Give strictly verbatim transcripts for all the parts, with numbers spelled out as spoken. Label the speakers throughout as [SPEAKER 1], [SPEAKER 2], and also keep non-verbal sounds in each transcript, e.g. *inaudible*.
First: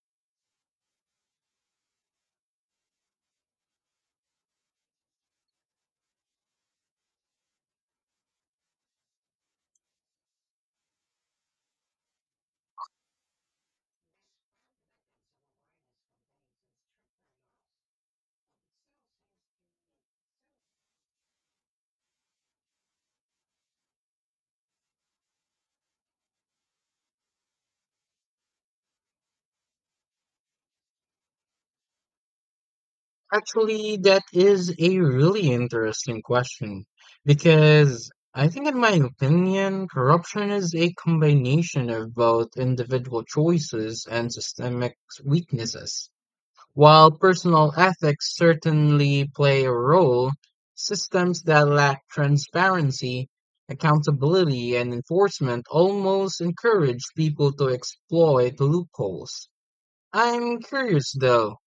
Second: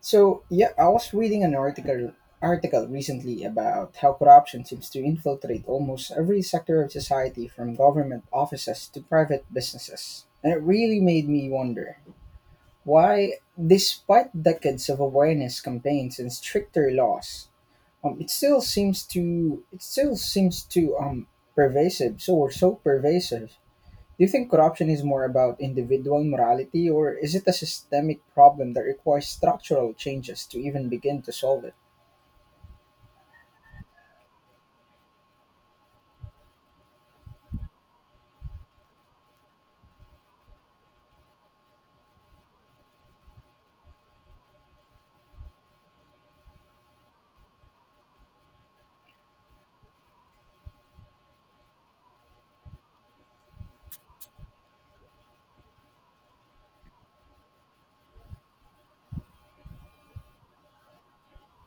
[SPEAKER 1] So yeah, I was reading an article article recently about how corruption seems to infiltrate almost every sector of society, from government offices to private businesses. And it really made me wonder why, despite decades of awareness campaigns and stricter laws, um, it still seems to it still seems to um pervasive. So or so pervasive Do you think corruption is more about individual morality, or is it a systemic problem that requires structural changes to even begin to solve it?
[SPEAKER 2] This Actually, that is a really interesting question because I think, in my opinion, corruption is a combination of both individual choices and systemic weaknesses. While personal ethics certainly play a role, systems that lack transparency, accountability, and enforcement almost encourage people to exploit loopholes. I'm curious though,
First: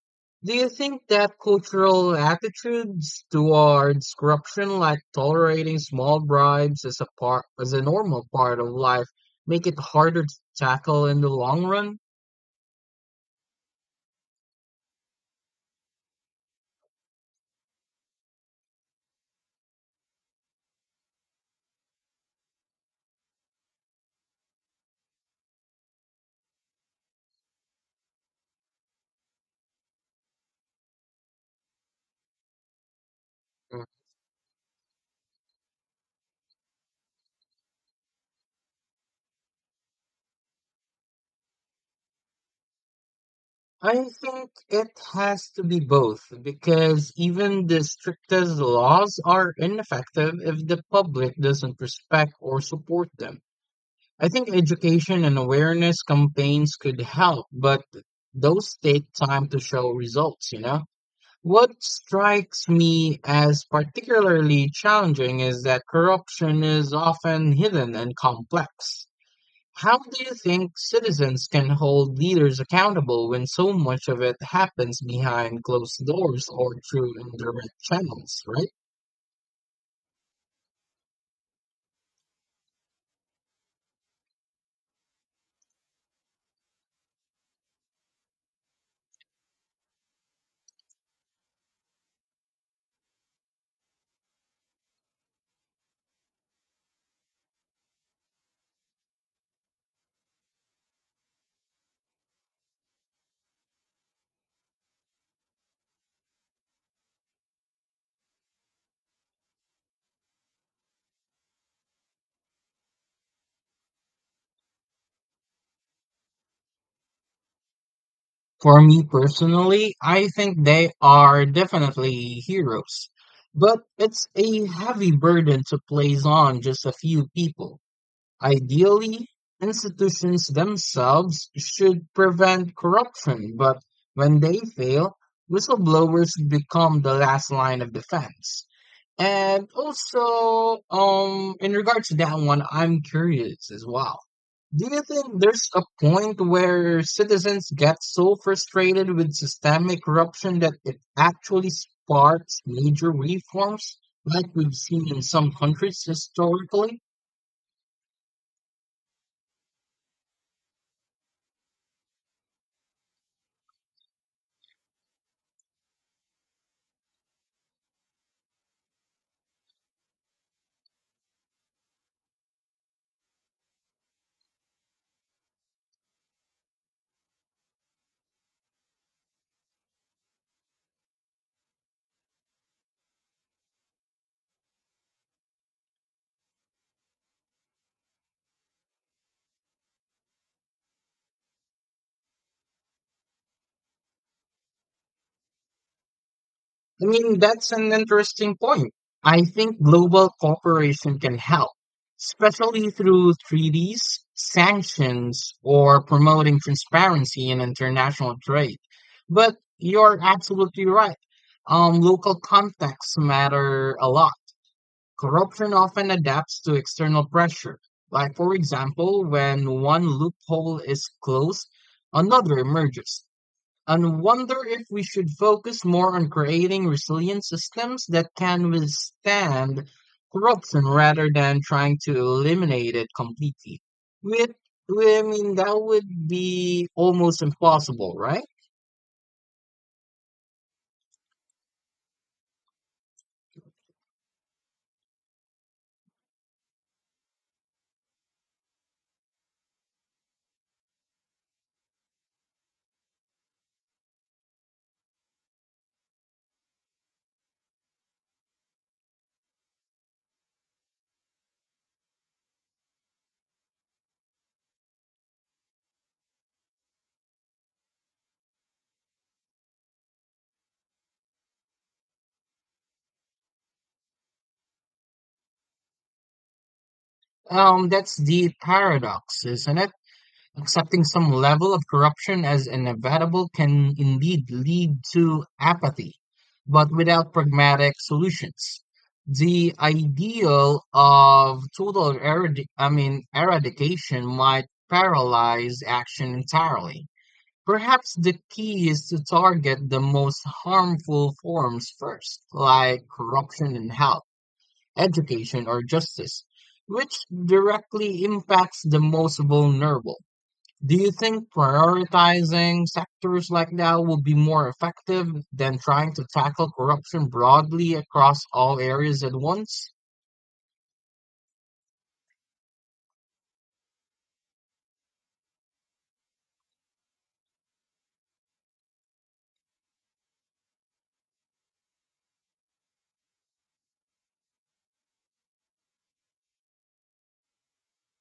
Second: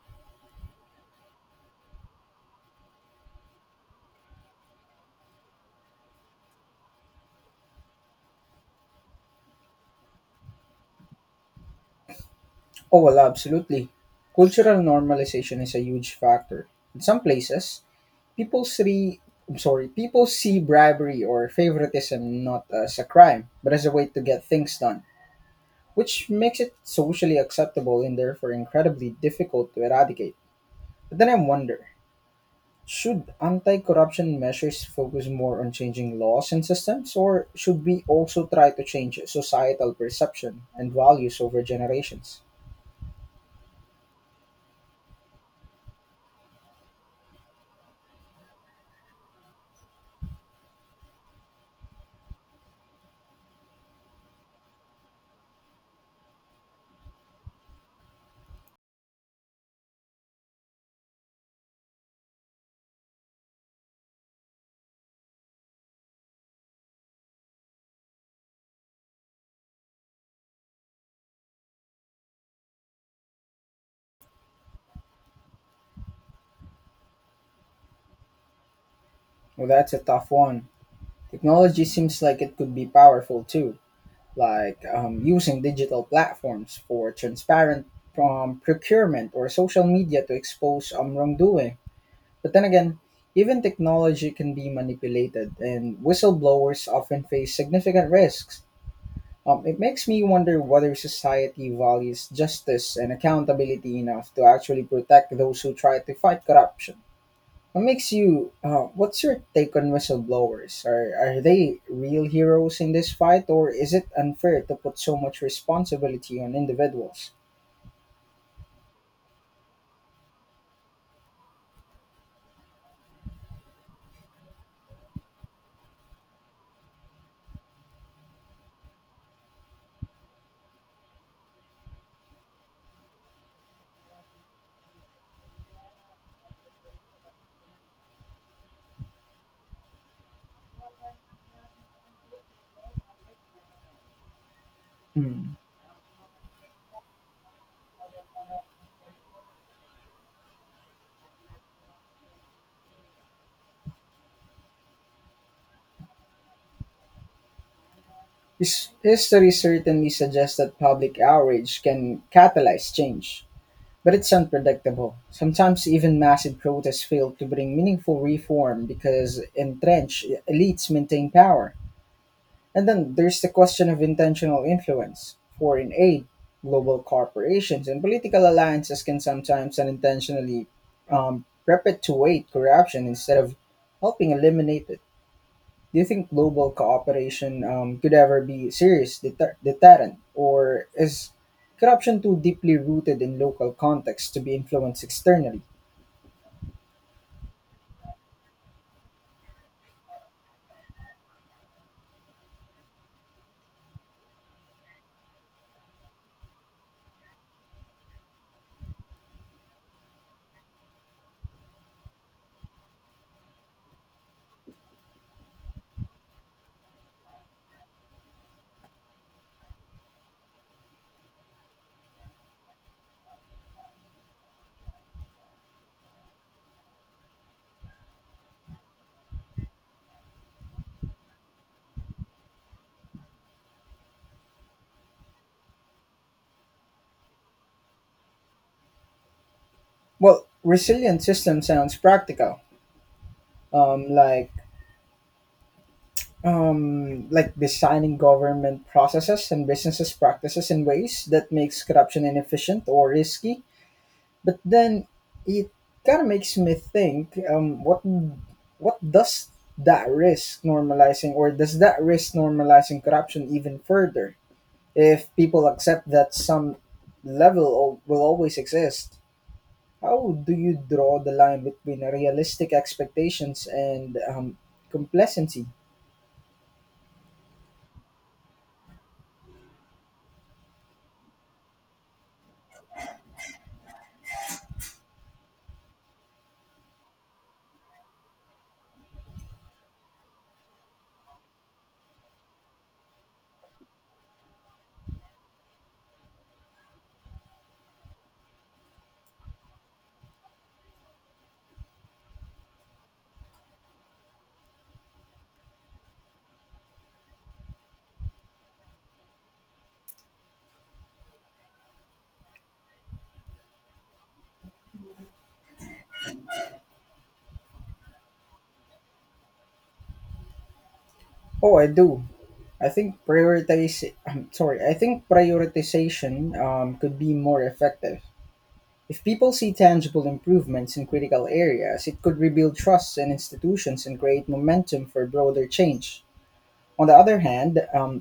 [SPEAKER 2] do you think that cultural attitudes towards corruption, like tolerating small bribes as a part as a normal part of life, make it harder to tackle in the long run?
[SPEAKER 1] Oh, well, absolutely. Cultural normalization is a huge factor. In some places, people see I'm sorry, people see bribery or favoritism not as a crime, but as a way to get things done, which makes it socially acceptable and therefore incredibly difficult to eradicate. But then I wonder, should anti corruption measures focus more on changing laws and systems, or should we also try to change societal perception and values over generations?
[SPEAKER 2] I think it has to be both because even the strictest laws are ineffective if the public doesn't respect or support them. I think education and awareness campaigns could help, but those take time to show results, you know? What strikes me as particularly challenging is that corruption is often hidden and complex. How do you think citizens can hold leaders accountable when so much of it happens behind closed doors or through indirect channels, right?
[SPEAKER 1] Well, that's a tough one. Technology seems like it could be powerful too, like um, using digital platforms for transparent um, procurement, or social media to expose um, wrongdoing. But then again, even technology can be manipulated, and whistleblowers often face significant risks. Um, it makes me wonder whether society values justice and accountability enough to actually protect those who try to fight corruption. What makes you? Uh, what's your take on whistleblowers? Are are they real heroes in this fight, or is it unfair to put so much responsibility on individuals?
[SPEAKER 2] For me personally, I think they are definitely heroes, but it's a heavy burden to place on just a few people. Ideally, institutions themselves should prevent corruption, but when they fail, whistleblowers become the last line of defense. And also, um, in regards to that one, I'm curious as well. Do you think
[SPEAKER 1] Hmm.
[SPEAKER 2] there's a point where citizens get so frustrated with systemic corruption that it actually sparks major reforms, like we've seen in some countries historically?
[SPEAKER 1] His, history certainly suggests that public outrage can catalyze change. But it's unpredictable. Sometimes even massive protests fail to bring meaningful reform because entrenched elites maintain power. And then there's the question of intentional influence. Foreign aid, global corporations, and political alliances can sometimes unintentionally um, perpetuate corruption instead of helping eliminate it. Do you think global cooperation um, could ever be serious deter- deterrent, or is corruption too deeply rooted in local contexts to be influenced externally?
[SPEAKER 2] I mean, that's an interesting point. I think global cooperation can help, especially through treaties, sanctions, or promoting transparency in international trade. But you're absolutely right. Um, local contexts matter a lot. Corruption often adapts to external pressure. Like, for example, when one loophole is closed, another emerges and wonder if we should focus more on creating resilient systems that can withstand corruption rather than trying to eliminate it completely. With, I mean, that would be almost impossible, right?
[SPEAKER 1] Well, resilient system sounds practical, um, like um, like designing government processes and businesses practices in ways that makes corruption inefficient or risky. But then it kind of makes me think, um, what what does that risk normalizing or does that risk normalizing corruption even further if people accept that some level o- will always exist? How do you draw the line between realistic expectations and um, complacency?
[SPEAKER 2] Um, that's the paradox, isn't it? Accepting some level of corruption as inevitable can indeed lead to apathy, but without pragmatic solutions. The ideal of total eradi- I mean eradication might paralyze action entirely. Perhaps the key is to target the most harmful forms first, like corruption in health, education, or justice, which directly impacts the most vulnerable. Do you think prioritizing sectors like that would be more effective than trying to tackle corruption broadly across all areas at once?
[SPEAKER 1] Oh, I do. I think prioritize i'm sorry I think prioritization um, could be more effective. If people see tangible improvements in critical areas, it could rebuild trust in institutions and create momentum for broader change. On the other hand, um,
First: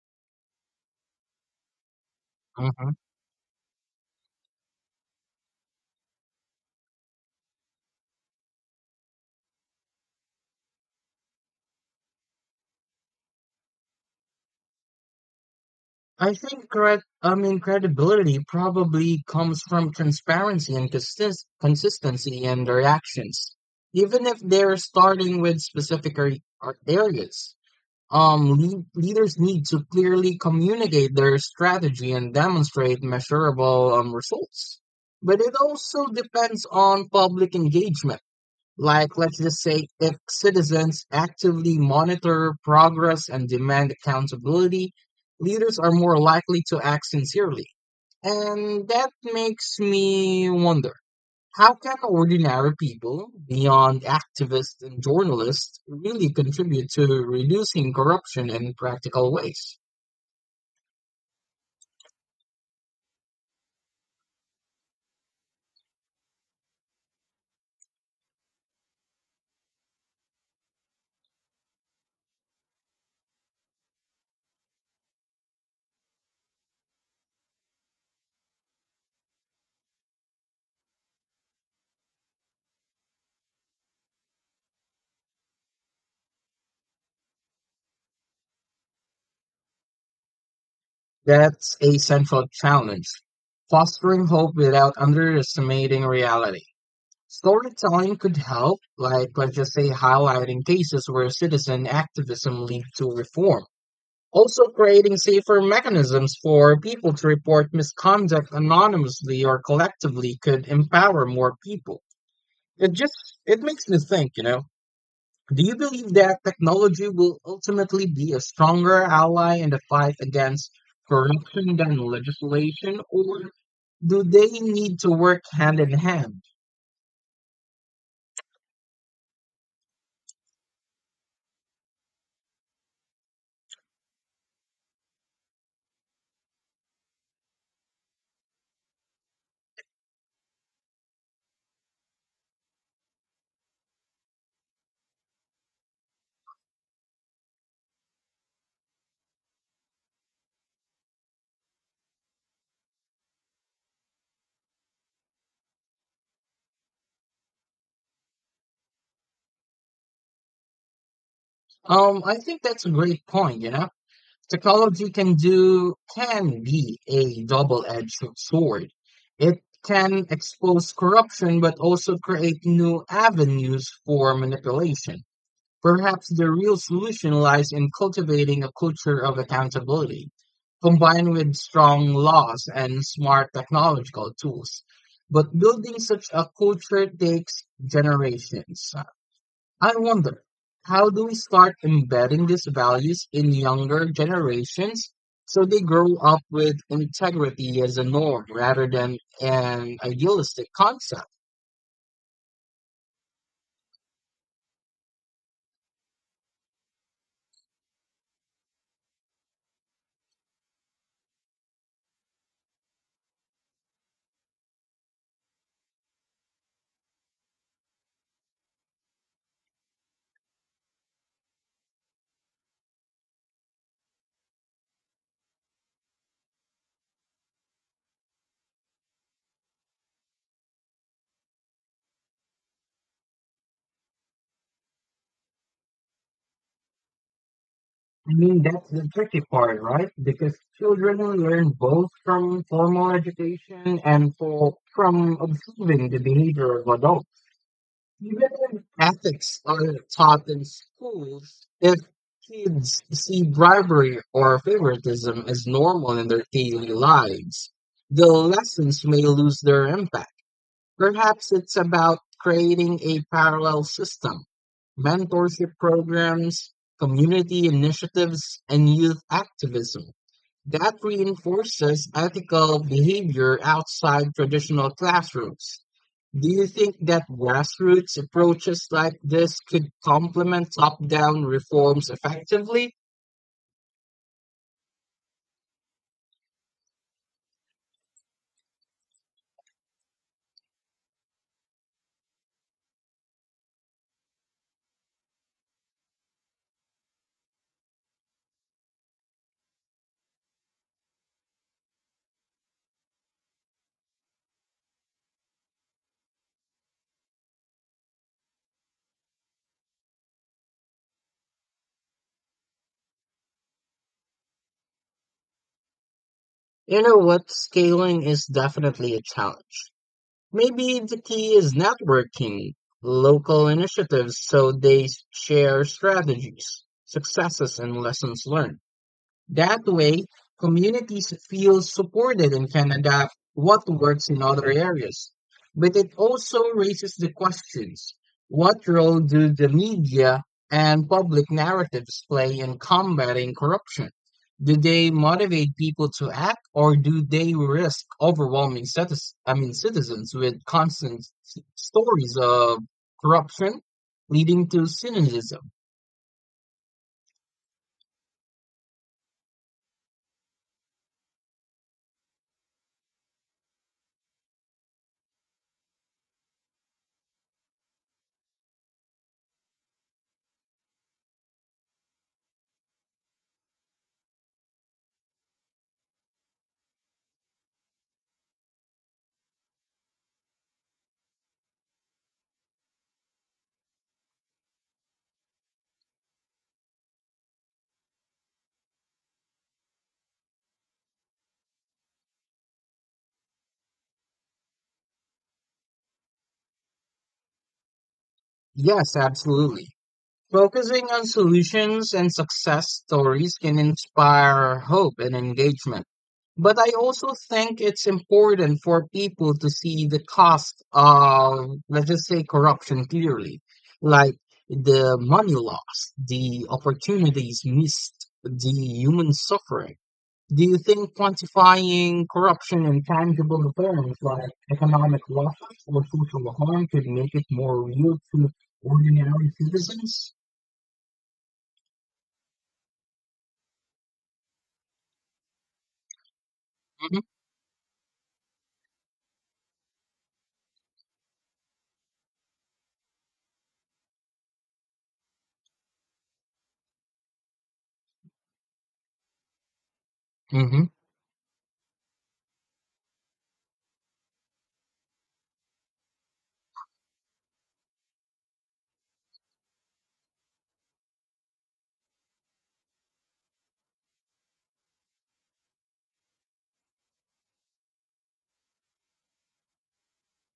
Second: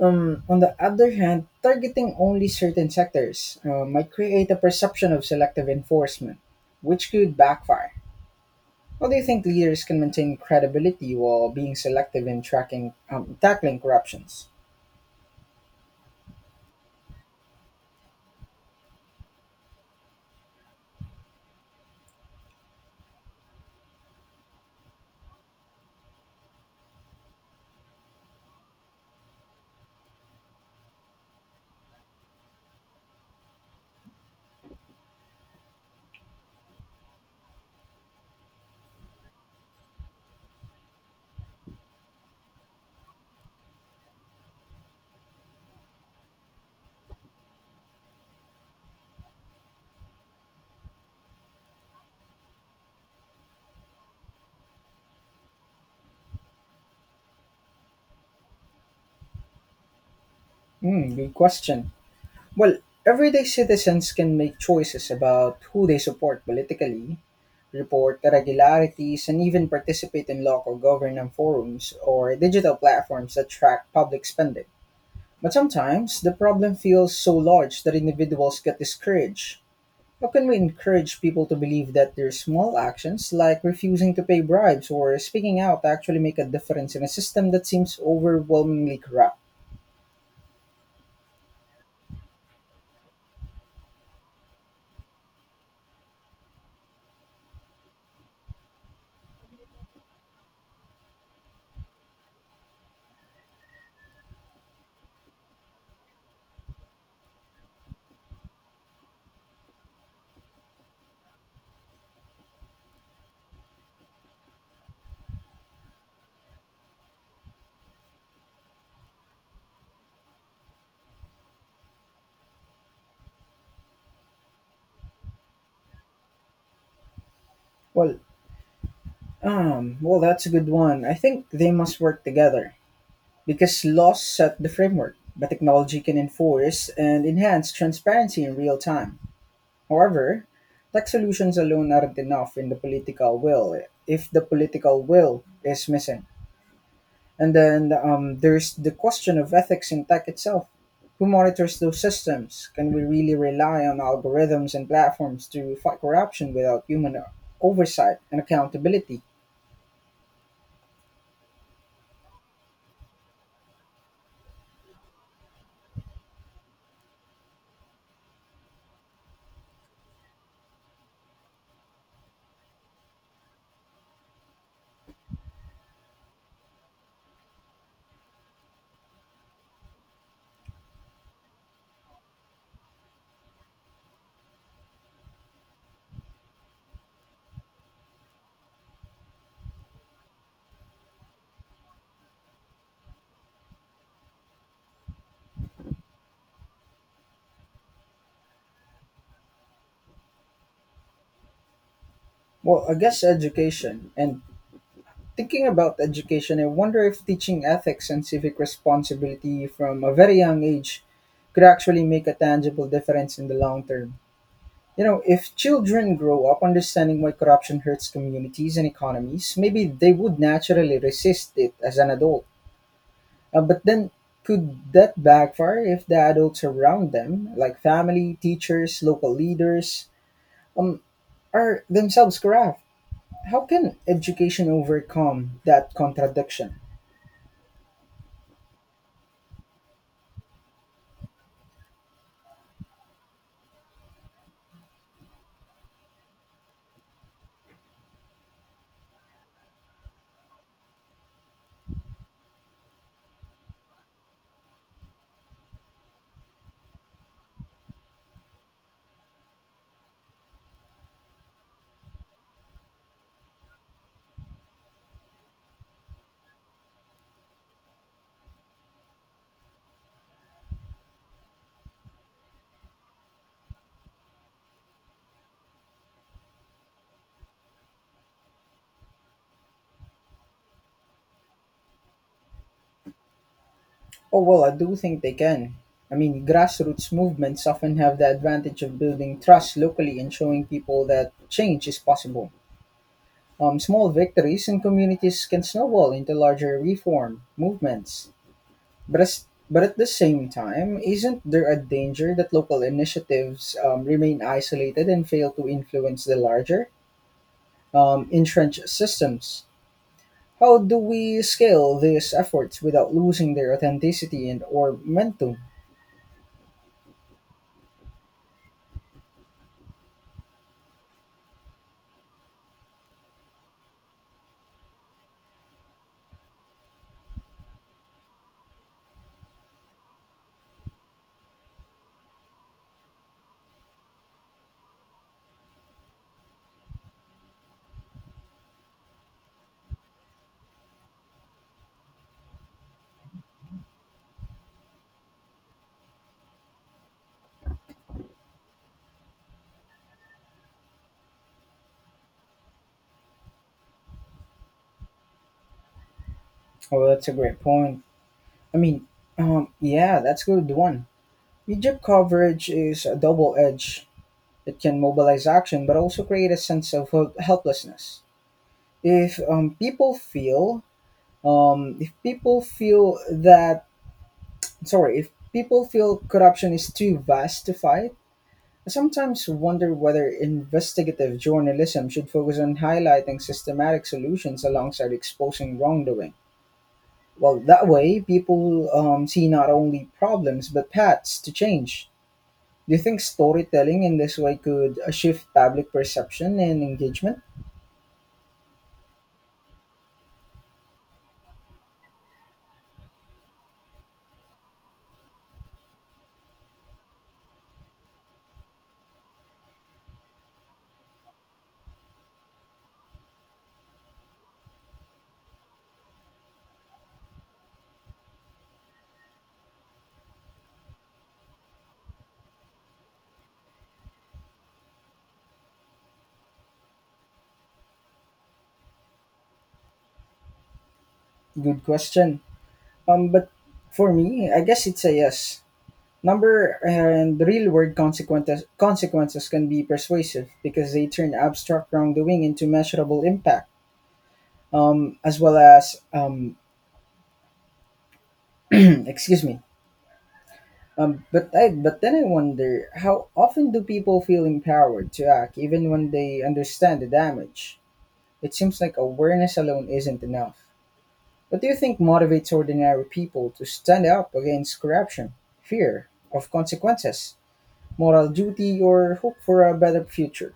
[SPEAKER 1] um, on the other hand, targeting only
[SPEAKER 2] hmm
[SPEAKER 1] certain sectors uh, might create a perception of selective enforcement, which could backfire. How do you think leaders can maintain credibility while being selective in tracking um, tackling corruptions?
[SPEAKER 2] I think cred- I mean credibility probably comes from transparency and consist- consistency in their actions, even if they're starting with specific ar- ar- areas. Um, lea- leaders need to clearly communicate their strategy and demonstrate measurable um, results. But it also depends on public engagement. Like, let's just say, if citizens actively monitor progress and demand accountability, leaders are more likely to act sincerely. And that makes me wonder, how can ordinary people, beyond activists and journalists, really contribute to reducing corruption in practical ways?
[SPEAKER 1] Hmm, good question. Well, everyday citizens can make choices about who they support politically, report irregularities, and even participate in local government forums or digital platforms that track public spending. But sometimes the problem feels so large that individuals get discouraged. How can we encourage people to believe that their small actions, like refusing to pay bribes or speaking out, actually make a difference in a system that seems overwhelmingly corrupt?
[SPEAKER 2] That's a central challenge, fostering hope without underestimating reality. Storytelling could help, like let's just say highlighting cases where citizen activism lead to reform. Also creating safer mechanisms for people to report misconduct anonymously or collectively could empower more people. It just it makes me think, you know. Do you believe that technology will ultimately be a stronger ally in the fight against corruption than legislation, or do they need to work hand in hand?
[SPEAKER 1] Well, um, well, that's a good one. I think they must work together. Because laws set the framework, but technology can enforce and enhance transparency in real time. However, tech solutions alone aren't enough in the political will if the political will is missing. And then um, there's the question of ethics in tech itself. Who monitors those systems? Can we really rely on algorithms and platforms to fight corruption without human oversight and accountability?
[SPEAKER 2] Um, I think that's a great point, you know. Technology can do can be a double-edged sword. It can expose corruption but also create new avenues for manipulation. Perhaps the real solution lies in cultivating a culture of accountability, combined with strong laws and smart technological tools. But building such a culture takes generations. I wonder, how do we start embedding these values in younger generations so they grow up with integrity as a norm rather than an idealistic concept?
[SPEAKER 1] Well, I guess education and thinking about education, I wonder if teaching ethics and civic responsibility from a very young age could actually make a tangible difference in the long term. You know, if children grow up understanding why corruption hurts communities and economies, maybe they would naturally resist it as an adult. Uh, but then, could that backfire if the adults around them, like family, teachers, local leaders, um, are themselves corrupt? How can education overcome that contradiction?
[SPEAKER 2] I mean, that's the tricky part, right? Because children learn both from formal education and for, from observing the behavior of adults. Even if ethics aren't taught in schools, if kids see bribery or favoritism as normal in their daily lives, the lessons may lose their impact. Perhaps it's about creating a parallel system, mentorship programs, community initiatives, and youth activism that reinforces ethical behavior outside traditional classrooms. Do you think that grassroots approaches like this could complement top-down reforms effectively?
[SPEAKER 1] Oh, well, I do think they can. I mean, grassroots movements often have the advantage of building trust locally and showing people that change is possible. Um, small victories in communities can snowball into larger reform movements. But, as, but at the same time, isn't there a danger that local initiatives um, remain isolated and fail to influence the larger, um, entrenched systems? How do we scale these efforts without losing their authenticity and or momentum?
[SPEAKER 2] You know what, scaling is definitely a challenge. Maybe the key is networking local initiatives so they share strategies, successes, and lessons learned. That way, communities feel supported and can adapt what works in other areas. But it also raises the questions, what role do the media and public narratives play in combating corruption? Do they motivate people to act, or do they risk overwhelming citizens, I mean, citizens with constant s- stories of corruption leading to cynicism?
[SPEAKER 1] Oh, that's a great point. I mean, um, yeah, that's good one. Egypt coverage is a double edge. It can mobilize action, but also create a sense of hel- helplessness. If um, people feel, um, if people feel that, sorry, If people feel corruption is too vast to fight, I sometimes wonder whether investigative journalism should focus on highlighting systematic solutions alongside exposing wrongdoing. Well, that way, people um, see not only problems but paths to change. Do you think storytelling in this way could uh, shift public perception and engagement?
[SPEAKER 2] Yes, absolutely. Focusing on solutions and success stories can inspire hope and engagement. But I also think it's important for people to see the cost of, let's just say, corruption clearly, like the money lost, the opportunities missed, the human suffering. Do you think quantifying corruption in tangible terms like economic losses or social harm could make it more real to ordinary citizens?
[SPEAKER 1] Good question. Um, but for me, I guess it's a yes. Number and real world consequences consequences can be persuasive because they turn abstract wrongdoing into measurable impact. Um, as well as um, *clears throat* Excuse me.
[SPEAKER 2] hmm
[SPEAKER 1] Um, but I but then I wonder, how often do people feel empowered to act even when they understand the damage? It seems like awareness alone isn't enough. What do you think motivates ordinary people to stand up against corruption? Fear of consequences, moral duty, or hope for a better future?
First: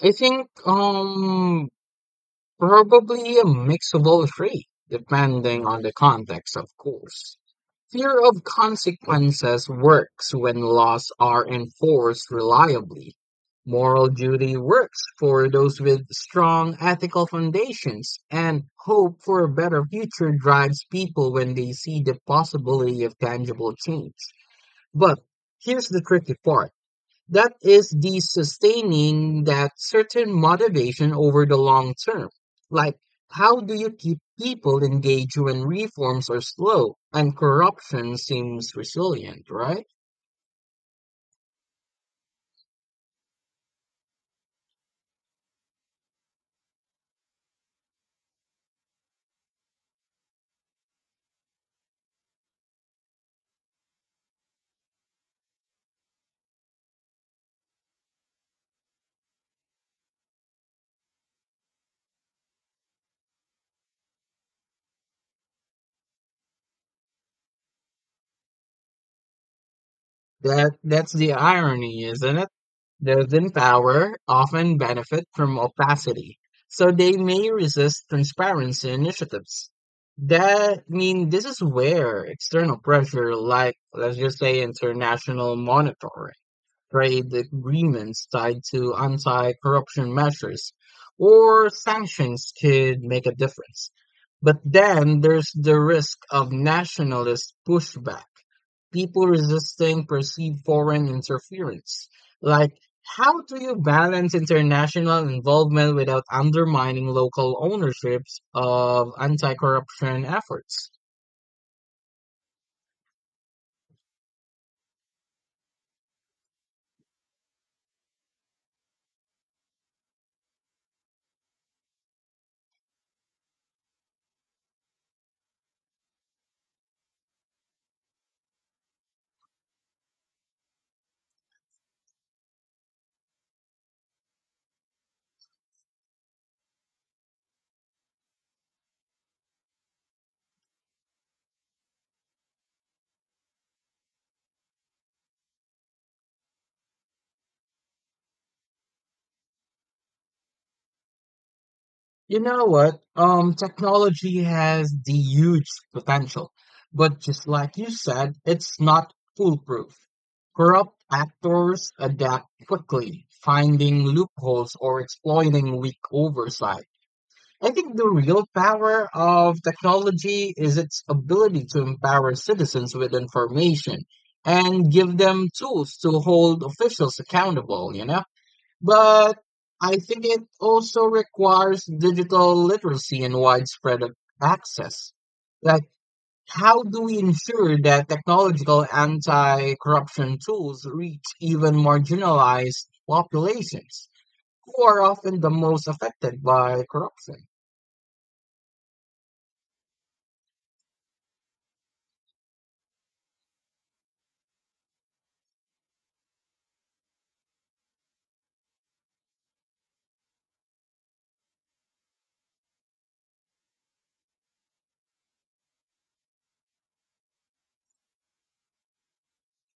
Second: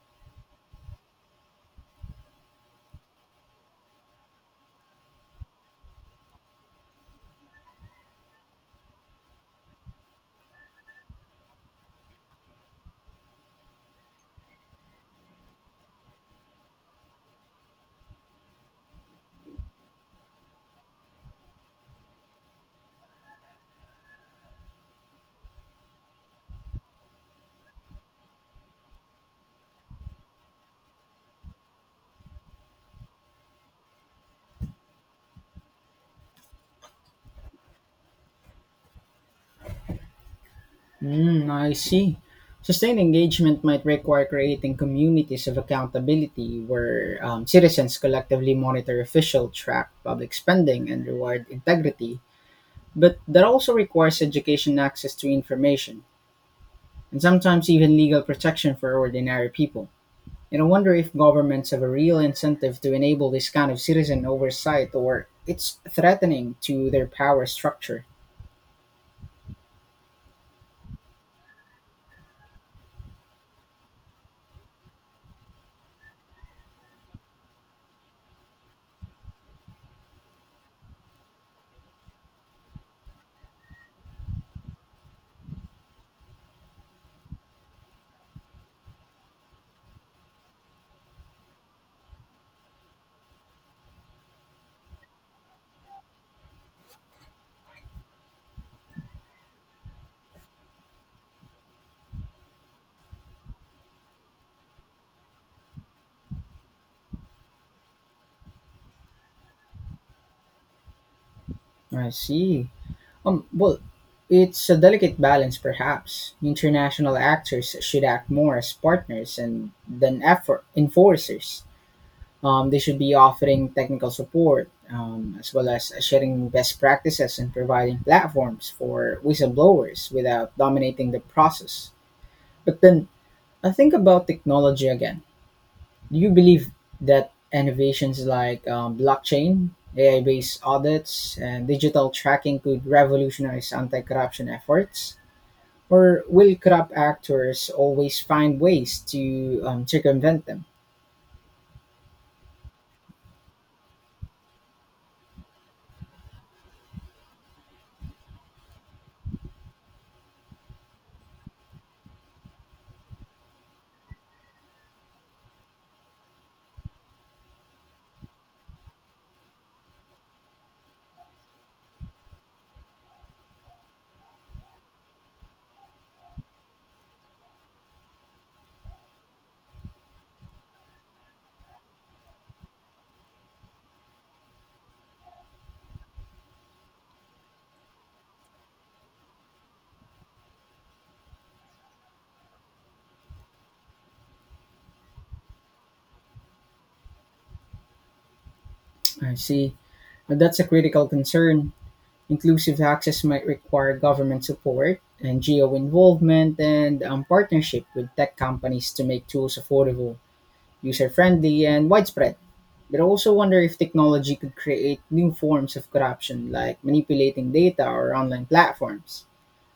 [SPEAKER 2] I think um probably a mix of all three, depending on the context, of course. Fear of consequences works when laws are enforced reliably. Moral duty works for those with strong ethical foundations, and hope for a better future drives people when they see the possibility of tangible change. But here's the tricky part. That is the sustaining that certain motivation over the long term. Like, how do you keep people engaged when reforms are slow and corruption seems resilient, right?
[SPEAKER 1] Mm, I see. Sustained engagement might require creating communities of accountability where um, citizens collectively monitor officials, track public spending, and reward integrity. But that also requires education access to information, and sometimes even legal protection for ordinary people. And I wonder if governments have a real incentive to enable this kind of citizen oversight or it's threatening to their power structure.
[SPEAKER 2] That that's the irony, isn't it? Those in power often benefit from opacity, so they may resist transparency initiatives. That I mean, this is where external pressure, like let's just say international monitoring, trade agreements tied to anti-corruption measures or sanctions could make a difference. But then there's the risk of nationalist pushback, people resisting perceived foreign interference. Like, how do you balance international involvement without undermining local ownerships of anti corruption efforts?
[SPEAKER 1] I see. Um, well, it's a delicate balance, perhaps. International actors should act more as partners and than effort enforcers. Um, they should be offering technical support um, as well as sharing best practices and providing platforms for whistleblowers without dominating the process. But then I think about technology again. Do you believe that innovations like um, blockchain, A I based audits, and digital tracking could revolutionize anti corruption efforts? Or will corrupt actors always find ways to um, circumvent them?
[SPEAKER 2] You know what? Um, technology has the huge potential, but just like you said, it's not foolproof. Corrupt actors adapt quickly, finding loopholes or exploiting weak oversight. I think the real power of technology is its ability to empower citizens with information and give them tools to hold officials accountable, you know? But I think it also requires digital literacy and widespread ac- access. Like, how do we ensure that technological anti corruption tools reach even marginalized populations who are often the most affected by corruption?
[SPEAKER 1] I see. And that's a critical concern. Inclusive access might require government support, N G O involvement, and um, partnership with tech companies to make tools affordable, user friendly, and widespread. But I also wonder if technology could create new forms of corruption, like manipulating data or online platforms.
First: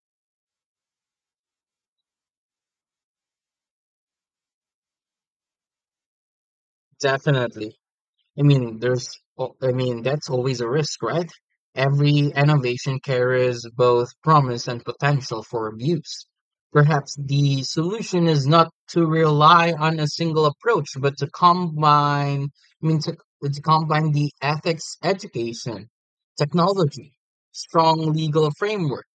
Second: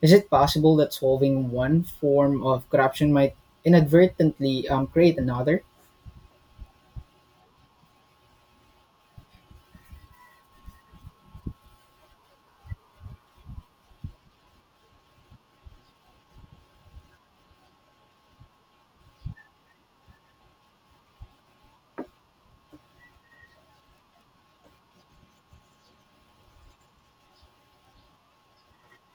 [SPEAKER 1] Is it possible that solving one form of corruption might inadvertently um, create another?
[SPEAKER 2] Definitely. I mean, there's, al- I mean, that's always a risk, right? Every innovation carries both promise and potential for abuse. Perhaps the solution is not to rely on a single approach, but to combine, I mean, to, to combine the ethics education, technology, strong legal framework,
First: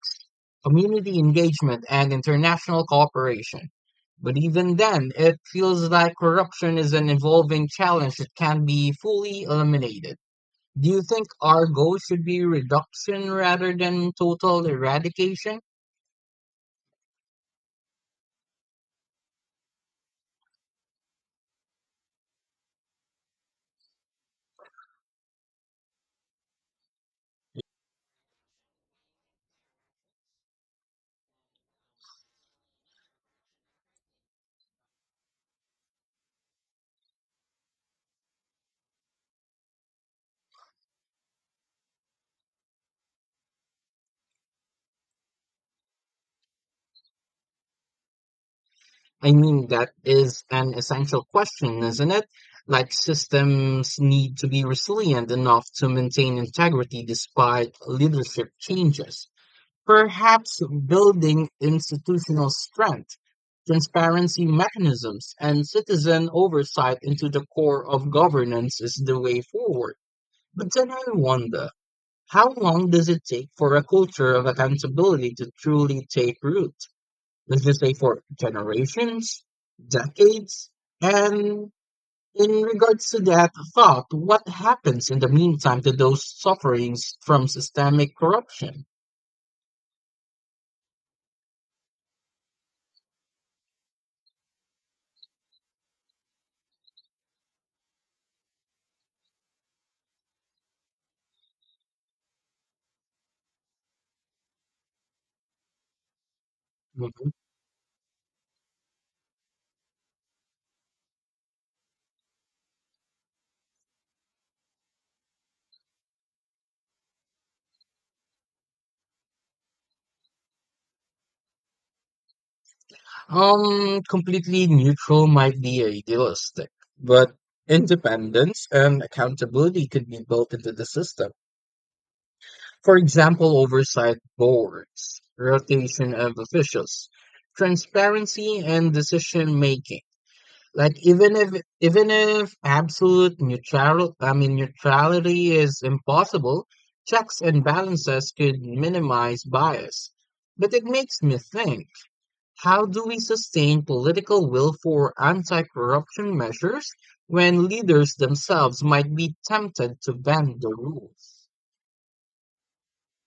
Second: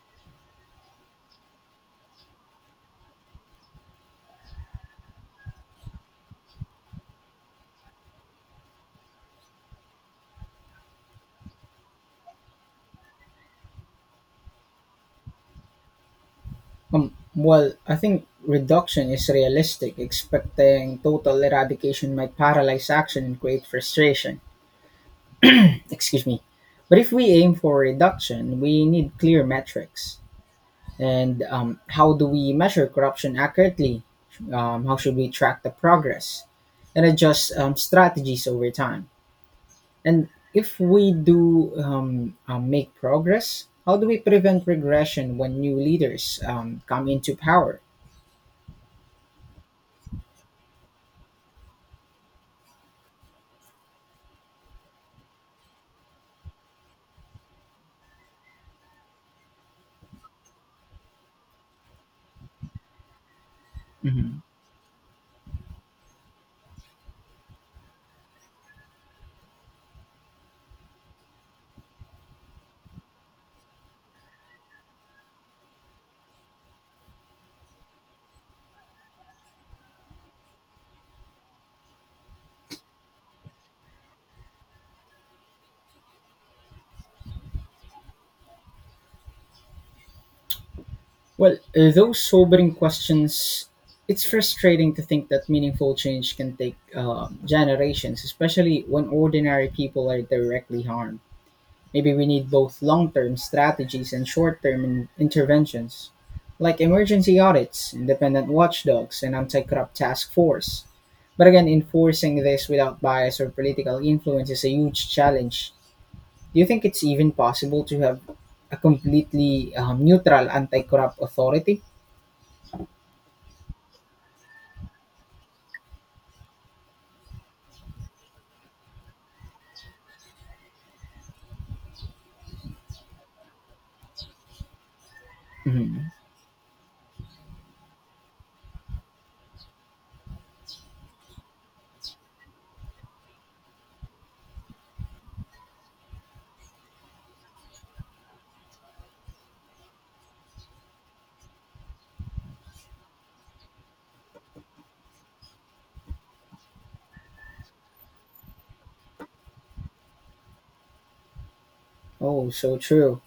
[SPEAKER 2] community engagement, and international cooperation. But even then, it feels like corruption is an evolving challenge that can be fully eliminated. Do you think our goal should be reduction rather than total eradication?
[SPEAKER 1] Um, well, I think reduction is realistic. Expecting total eradication might paralyze action and create frustration. Excuse me. But if we aim for reduction, we need clear metrics. And um, how do we measure corruption accurately? Um, how should we track the progress and adjust um, strategies over time? And if we do um, um, make progress, how do we prevent regression when new leaders um, come into power?
[SPEAKER 2] I mean, that is an essential question, isn't it? Like, systems need to be resilient enough to maintain integrity despite leadership changes. Perhaps building institutional strength,
[SPEAKER 1] Mhm.
[SPEAKER 2] transparency mechanisms, and citizen oversight into the core of governance is the way forward. But then I wonder, how long does it take for a culture of accountability to truly take root? Does this take for generations, decades? And in regards to that thought, what happens in the meantime to those suffering from systemic corruption?
[SPEAKER 1] Well, uh, those sobering questions, it's frustrating to think that meaningful change can take um generations, especially when ordinary people are directly harmed. Maybe we need both long term strategies and short term in- interventions, like emergency audits, independent watchdogs, and anti corrupt task force. But again, enforcing this without bias or political influence is a huge challenge. Do you think it's even possible to have a completely um, neutral anti corrupt authority?
[SPEAKER 2] Um, completely neutral might be idealistic, but independence and accountability could be built into the system. For example, oversight boards,
[SPEAKER 1] Mhm.
[SPEAKER 2] rotation of officials, transparency and decision making. Like, even if even if absolute neutral, I mean neutrality is impossible, checks and balances could minimize bias. But it makes me think. How do we sustain political will for anti corruption measures when leaders themselves might be tempted to bend the rules?
[SPEAKER 1] Oh, so true.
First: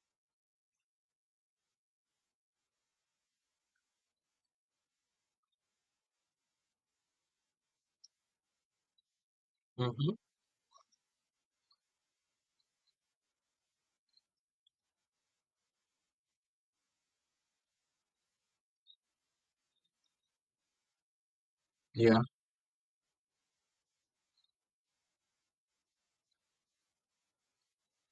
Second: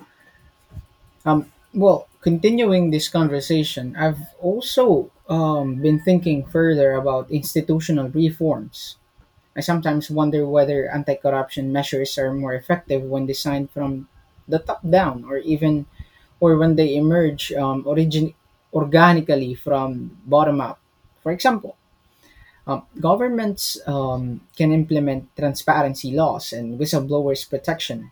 [SPEAKER 1] Um, well, continuing this conversation, I've also um, been thinking further about institutional reforms. I sometimes
[SPEAKER 2] Hmm.
[SPEAKER 1] wonder whether anti corruption measures are more effective when designed from the top down, or even or when they emerge um, origin- organically from bottom up. For example,
[SPEAKER 2] Yeah.
[SPEAKER 1] um, governments um, can implement transparency laws and whistleblowers' protection.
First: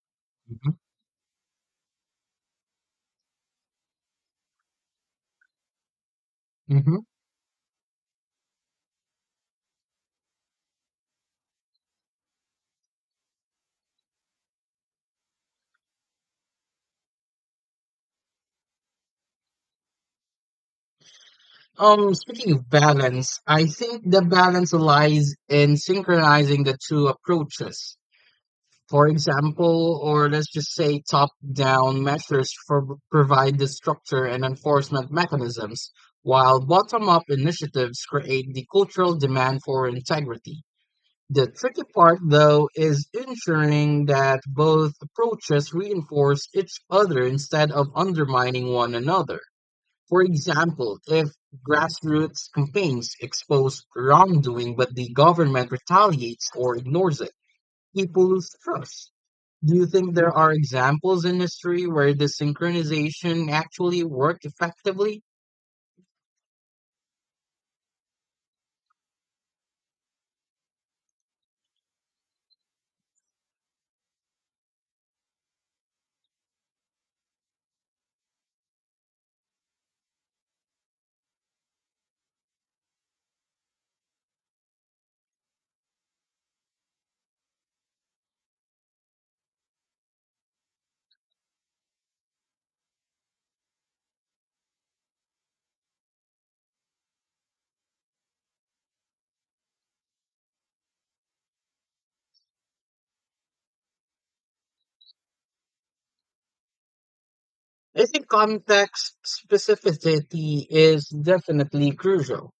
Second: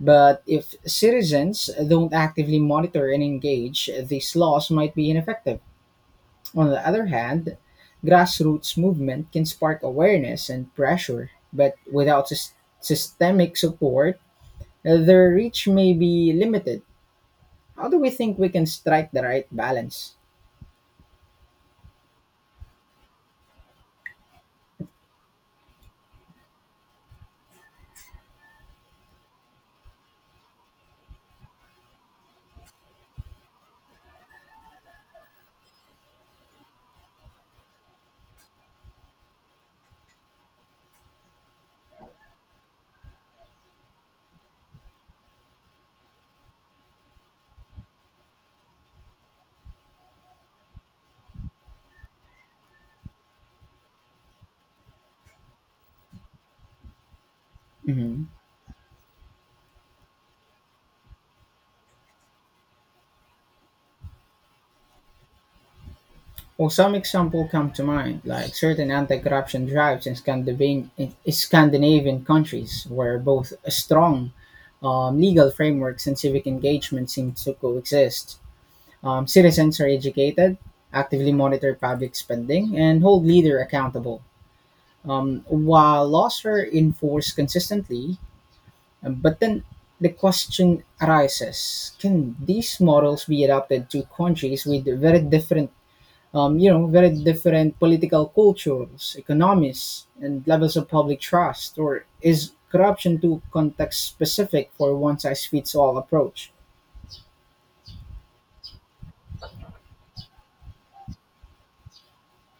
[SPEAKER 1] But
[SPEAKER 2] Hmm.
[SPEAKER 1] if citizens don't actively monitor and engage, these laws might be ineffective. On the
[SPEAKER 2] Hmm.
[SPEAKER 1] other hand, grassroots movement can spark awareness and pressure, but without sys- systemic support, uh, their reach may be limited. How do we think we can strike the right balance?
[SPEAKER 2] Um, speaking of balance, I think the balance lies in synchronizing the two approaches. For example, or let's just say top down measures for, provide the structure and enforcement mechanisms, while bottom up initiatives create the cultural demand for integrity. The tricky part, though, is ensuring that both approaches reinforce each other instead of undermining one another. For example, if grassroots campaigns expose wrongdoing but the government retaliates or ignores it,
[SPEAKER 1] Mhm.
[SPEAKER 2] people lose trust. Do you think there are examples in history where the synchronization actually worked effectively?
[SPEAKER 1] Well, some example come to mind, like certain anti-corruption drives in Scandinavian, in Scandinavian countries, where both a strong um, legal frameworks and civic engagement seem to coexist. Um, citizens are educated, actively monitor public spending, and hold leader accountable. Um, while laws are enforced consistently, um, but then the question arises: can these models be adapted to countries with very different, um, you know, very different political cultures, economies, and levels of public trust, or is corruption too context specific for one size fits all approach?
[SPEAKER 2] I think context specificity is definitely crucial.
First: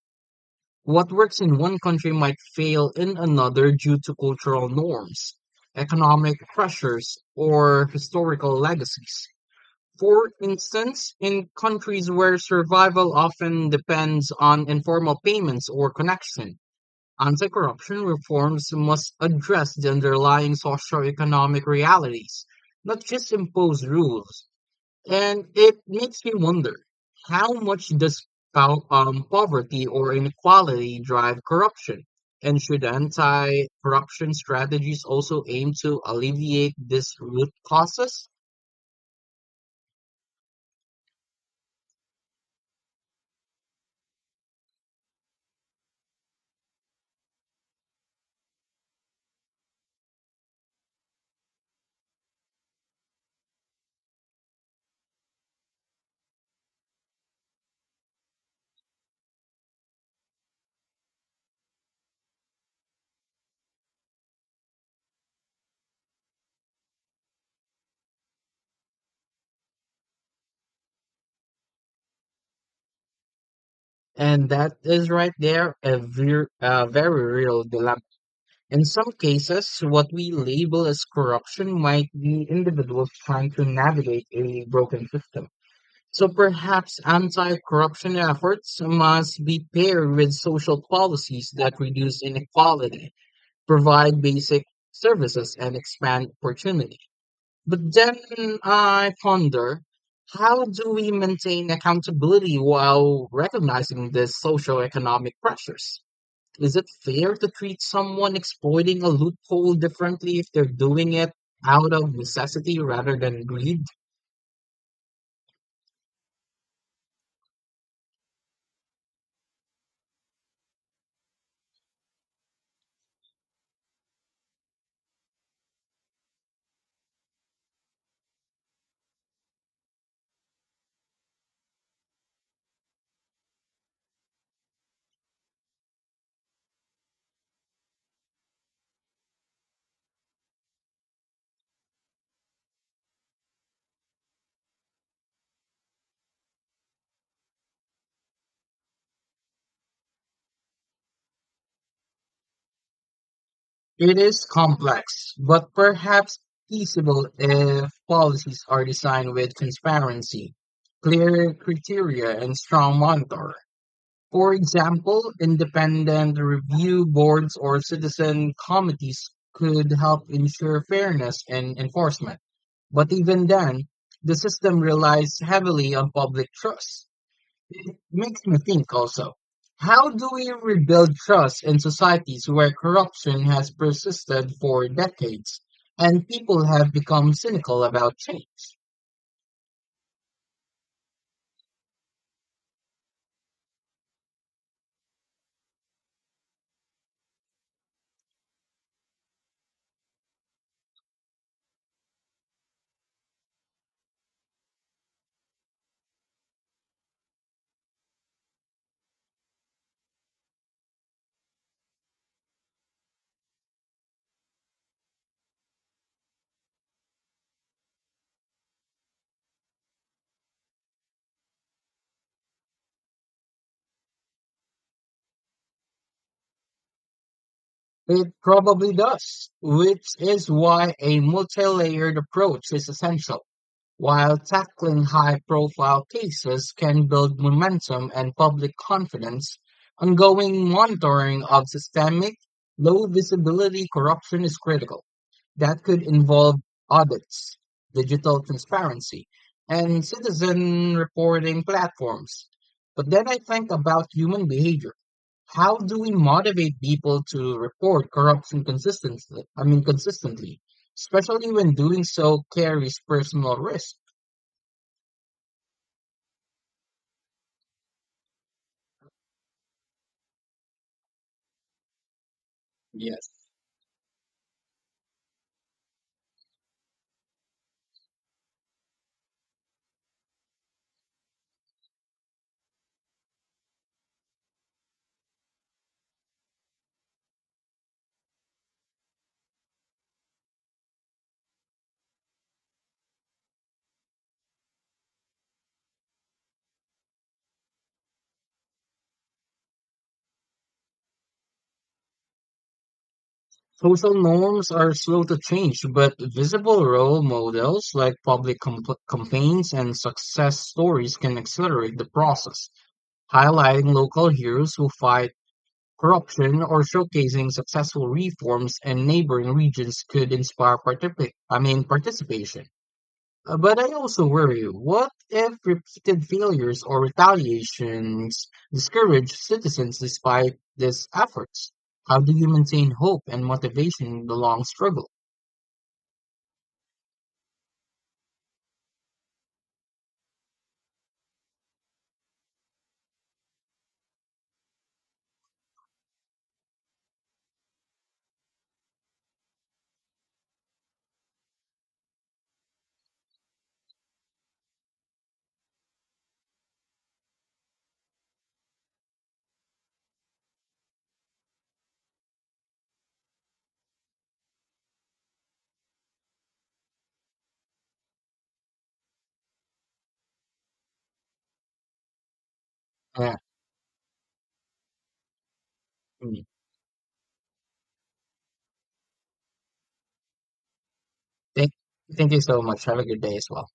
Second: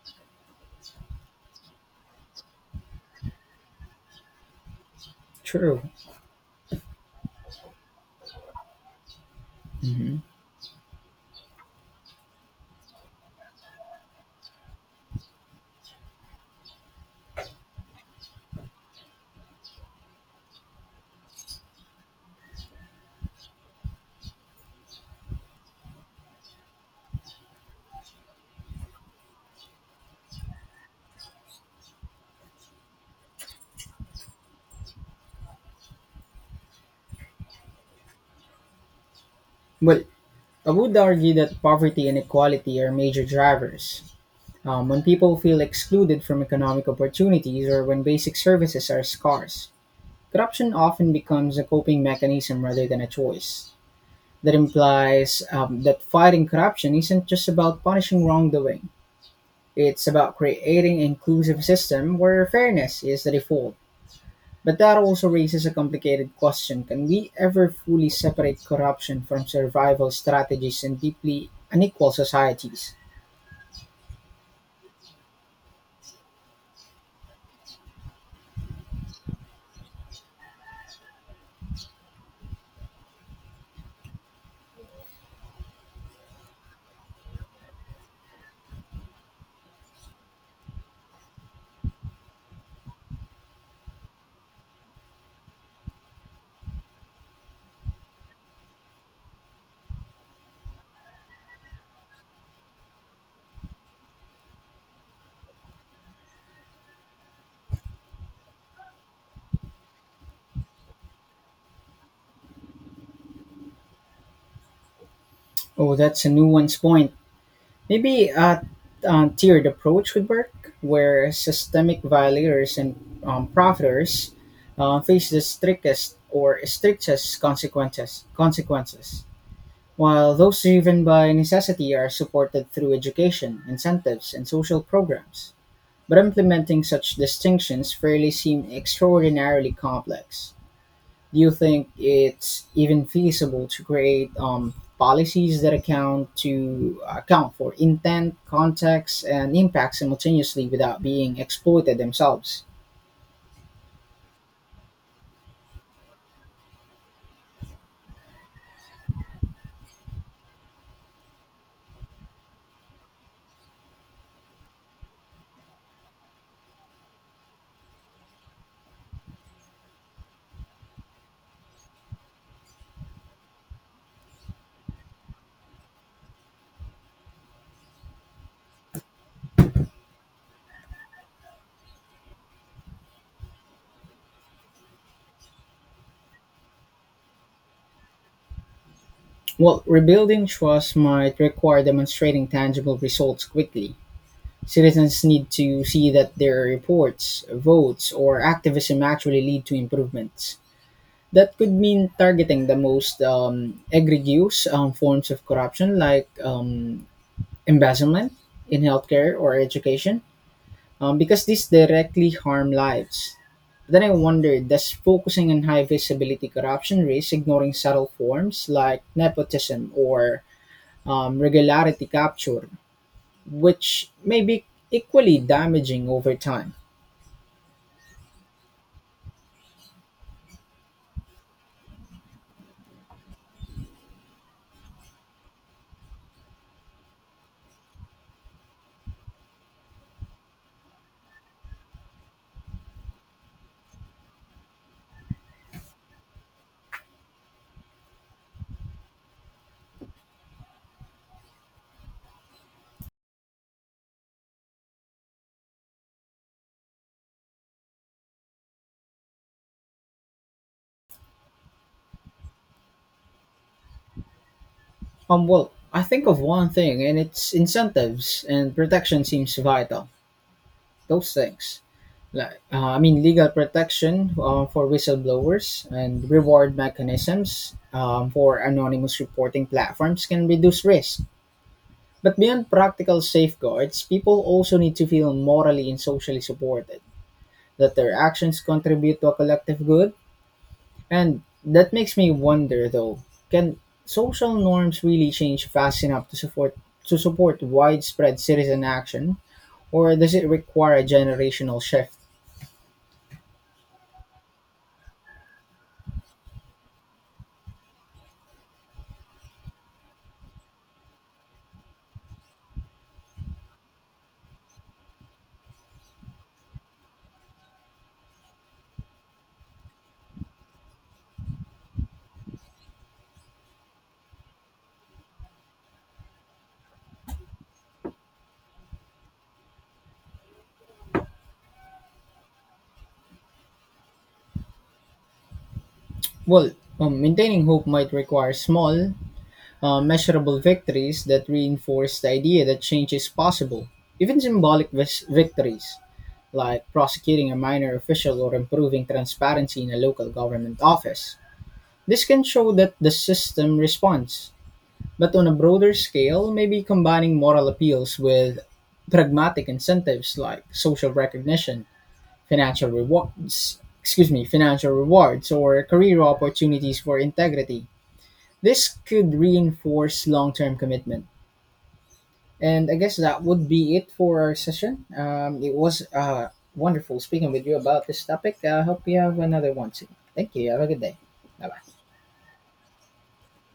[SPEAKER 2] What works in one country might fail in another due to cultural norms,
[SPEAKER 1] True.
[SPEAKER 2] economic pressures, or historical legacies.
[SPEAKER 1] Mhm.
[SPEAKER 2] For instance, in countries where survival often depends on informal payments or connection, anti corruption reforms must address the underlying socioeconomic realities, not just impose rules. And it makes me wonder, how much does pow- um, poverty or inequality drive corruption? And should anti corruption strategies also aim to alleviate this root causes?
[SPEAKER 1] Well, I would argue that poverty and inequality are major drivers. Um, when people feel excluded from economic opportunities or when basic services are scarce, corruption often becomes a coping mechanism rather than a choice. That implies um, that fighting corruption isn't just about punishing wrongdoing. It's about creating an inclusive system where fairness is the default. But that also raises a complicated question. Can we ever fully separate corruption from survival strategies in deeply unequal societies?
[SPEAKER 2] And that is right there a ver- a very real dilemma. In some cases, what we label as corruption might be individuals trying to navigate a broken system. So perhaps anti-corruption efforts must be paired with social policies that reduce inequality, provide basic services, and expand opportunity. But then I ponder, how do we maintain accountability while recognizing the socio-economic pressures? Is it fair to treat someone exploiting a loophole differently if they're doing it out of necessity rather than greed?
[SPEAKER 1] Oh, that's a nuanced point. Maybe a um, tiered approach would work, where systemic violators and um, profiteers uh, face the strictest or strictest consequences. Consequences, while those driven by necessity are supported through education, incentives, and social programs. But implementing such distinctions fairly seem extraordinarily complex. Do you think it's even feasible to create um, policies that account to uh, account for intent, context, and impact simultaneously without being exploited themselves?
[SPEAKER 2] It is complex, but perhaps feasible if policies are designed with transparency, clear criteria, and strong monitor. For example, independent review boards or citizen committees could help ensure fairness in enforcement. But even then, the system relies heavily on public trust. It makes me think also, how do we rebuild trust in societies where corruption has persisted for decades and people have become cynical about change?
[SPEAKER 1] Well, rebuilding trust might require demonstrating tangible results quickly. Citizens need to see that their reports, votes, or activism actually lead to improvements. That could mean targeting the most um, egregious um, forms of corruption, like um, embezzlement in healthcare or education, um, because these directly harm lives. Then I wonder, does focusing on high visibility corruption risk ignoring subtle forms like nepotism or um, regularity capture, which may be equally damaging over time?
[SPEAKER 2] It probably does, which is why a multi layered approach is essential. While tackling high-profile cases can build momentum and public confidence, ongoing monitoring of systemic, low-visibility corruption is critical. That could involve audits, digital transparency, and citizen reporting platforms. But then I think about human behavior. How do we motivate people to report corruption consistently? I mean, consistently, especially when doing so carries personal risk.
[SPEAKER 1] Um, well, I think of one thing, and it's incentives, and protection seems vital. Those things. Like, uh, I mean,
[SPEAKER 2] Yes.
[SPEAKER 1] legal protection uh, for whistleblowers and reward mechanisms um, for anonymous reporting platforms can reduce risk. But beyond practical safeguards, people also need to feel morally and socially supported, that their actions contribute to a collective good. And that makes me wonder, though, can social norms really change fast enough to support to support widespread citizen action, or does it require a generational shift?
[SPEAKER 2] Social norms are slow to change, but visible role models like public compl campaigns and success stories can accelerate the process, highlighting local heroes who fight corruption or showcasing successful reforms in neighboring regions could inspire particip I mean participation. Uh, But I also worry, what if repeated failures or retaliations discourage citizens despite these efforts? How do you maintain hope and motivation in the long struggle?
[SPEAKER 1] Well, um, maintaining hope might require small, uh, measurable victories that reinforce the idea that change is possible. Even symbolic vis- victories, like prosecuting a minor official or improving transparency in a local government office. This can show that the system responds. But on a broader scale, maybe combining moral appeals with pragmatic incentives, like social recognition, financial rewards, excuse me, financial rewards, or career opportunities for integrity, this could reinforce long term commitment. And I guess
[SPEAKER 2] Uh,
[SPEAKER 1] that would be it for our session. Um, it was
[SPEAKER 2] mm,
[SPEAKER 1] uh, wonderful speaking with you about this topic. I hope you have another one soon. Thank you. Have a good day. Bye
[SPEAKER 2] thank,
[SPEAKER 1] bye.
[SPEAKER 2] thank you so much. Have a good day as well.